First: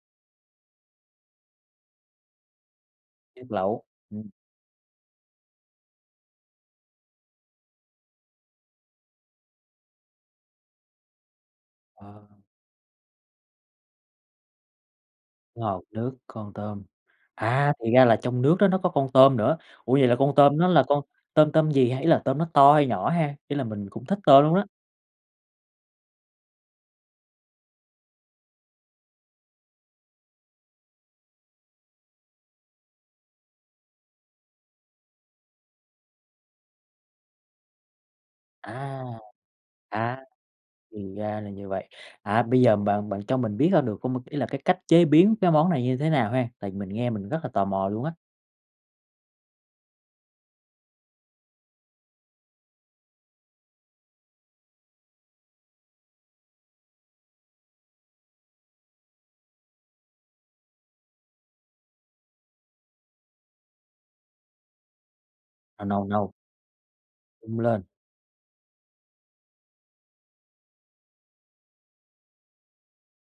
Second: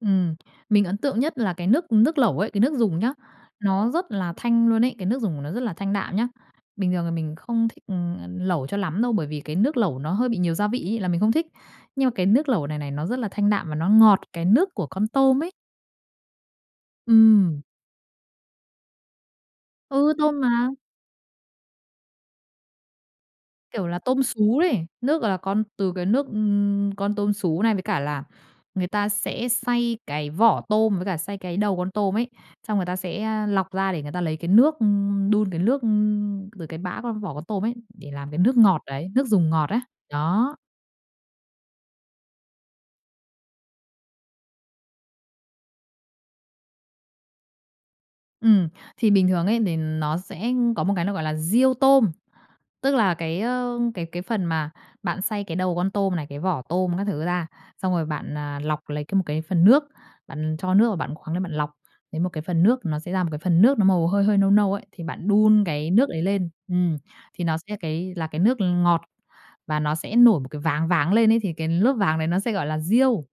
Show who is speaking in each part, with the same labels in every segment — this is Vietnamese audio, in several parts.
Speaker 1: Ừm. Mình ấn tượng nhất là cái nước nước lẩu ấy. Cái nước dùng nhá,
Speaker 2: [unintelligible] lẩu.
Speaker 1: nó rất
Speaker 2: Ừm.
Speaker 1: là thanh luôn ấy, cái nước dùng của nó rất là thanh đạm nhá. Bình thường là mình không thích, ừ, ờ, lẩu cho lắm đâu bởi vì cái nước lẩu nó hơi bị nhiều gia vị ấy là mình không thích. Nhưng mà cái
Speaker 2: Ờ.
Speaker 1: nước lẩu này này, nó rất là thanh đạm và nó ngọt cái nước của con tôm ấy.
Speaker 2: Ngọt nước, con tôm.
Speaker 1: Ừm.
Speaker 2: À, thì ra là trong nước đó nó có con tôm nữa. Ủa, vậy
Speaker 1: Ừ,
Speaker 2: là con
Speaker 1: tôm
Speaker 2: tôm đó
Speaker 1: mà.
Speaker 2: là con tôm tôm gì? Thấy là tôm nó to hay nhỏ ha? Y là
Speaker 1: Kiểu
Speaker 2: mình
Speaker 1: là,
Speaker 2: cũng thích
Speaker 1: tôm
Speaker 2: tôm luôn
Speaker 1: sú
Speaker 2: á.
Speaker 1: ấy. Nước, gọi là, con từ cái nước, ừm, con tôm sú này với cả là người ta sẽ xay cái vỏ tôm với cả xay cái đầu con tôm ấy, xong người ta sẽ, a, lọc ra để người ta lấy cái nước ư, đun cái nước, ư, từ cái bã con vỏ con tôm ấy để làm cái nước ngọt
Speaker 2: À,
Speaker 1: đấy, nước dùng ngọt ấy,
Speaker 2: à.
Speaker 1: đó.
Speaker 2: Thì ra là như vậy. À, bây giờ bạn bạn cho mình biết hơn được hông? Ý là cái cách chế biến cái món này như thế nào ha? Tại vì mình nghe mình rất là tò mò luôn á.
Speaker 1: Ừm, thì bình thường ấy đề nó sẽ có một cái nó gọi là riêu tôm. Tức là cái, ơ, cái cái phần mà bạn xay cái đầu con tôm này, cái vỏ tôm các thứ ra, xong rồi bạn, à, lọc lấy c một cái phần nước, bạn cho nước vào bạn khoắng lên bạn lọc lấy một cái phần nước, nó sẽ ra một cái phần nước nó màu hơi hơi nâu nâu ấy, thì bạn đun
Speaker 2: Nó
Speaker 1: cái
Speaker 2: nâu
Speaker 1: nước ấy
Speaker 2: nâu.
Speaker 1: lên. Ừm, thì nó
Speaker 2: Đun
Speaker 1: sẽ
Speaker 2: lên.
Speaker 1: cái là cái nước ngọt và nó sẽ nổi một cái váng váng lên ấy, thì cái lớp váng đấy nó sẽ gọi là riêu.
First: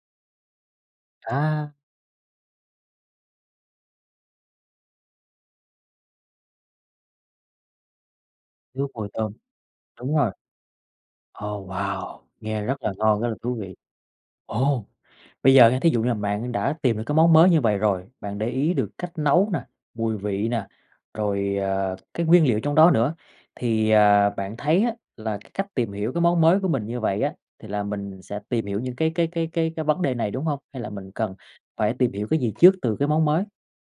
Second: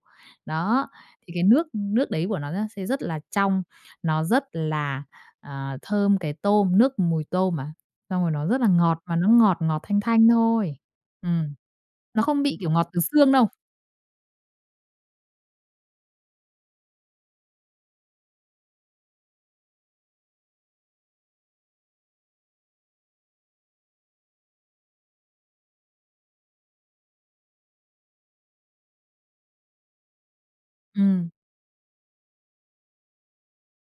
Speaker 1: Đó, thì cái nước
Speaker 2: À!
Speaker 1: nước đấy của nó da sẽ rất là trong, nó rất là, à, thơm cái tôm, nước mùi tôm mà, xong rồi nó rất là
Speaker 2: Nước
Speaker 1: ngọt,
Speaker 2: mùi
Speaker 1: mà nó
Speaker 2: tôm.
Speaker 1: ngọt ngọt thanh
Speaker 2: Đúng
Speaker 1: thanh
Speaker 2: rồi.
Speaker 1: thôi. Ừm,
Speaker 2: Ồ, wow!
Speaker 1: nó không bị,
Speaker 2: Nghe
Speaker 1: kiểu,
Speaker 2: rất
Speaker 1: ngọt
Speaker 2: là
Speaker 1: từ
Speaker 2: ngon, rất
Speaker 1: xương
Speaker 2: là
Speaker 1: đâu.
Speaker 2: thú vị, ồ! Bây giờ nha thí dụ như là bạn đã tìm được cái món mới như vậy rồi, bạn để ý được cách nấu nè, mùi vị nè, rồi, à, cái nguyên liệu trong đó nữa, thì, ờ, bạn thấy á là cái cách tìm hiểu cái món mới của mình như vậy á, thì là mình sẽ tìm hiểu những cái cái cái cái cái vấn đề này, đúng hông? Hay là mình
Speaker 1: Ừm.
Speaker 2: cần phải tìm hiểu cái gì trước từ cái món mới?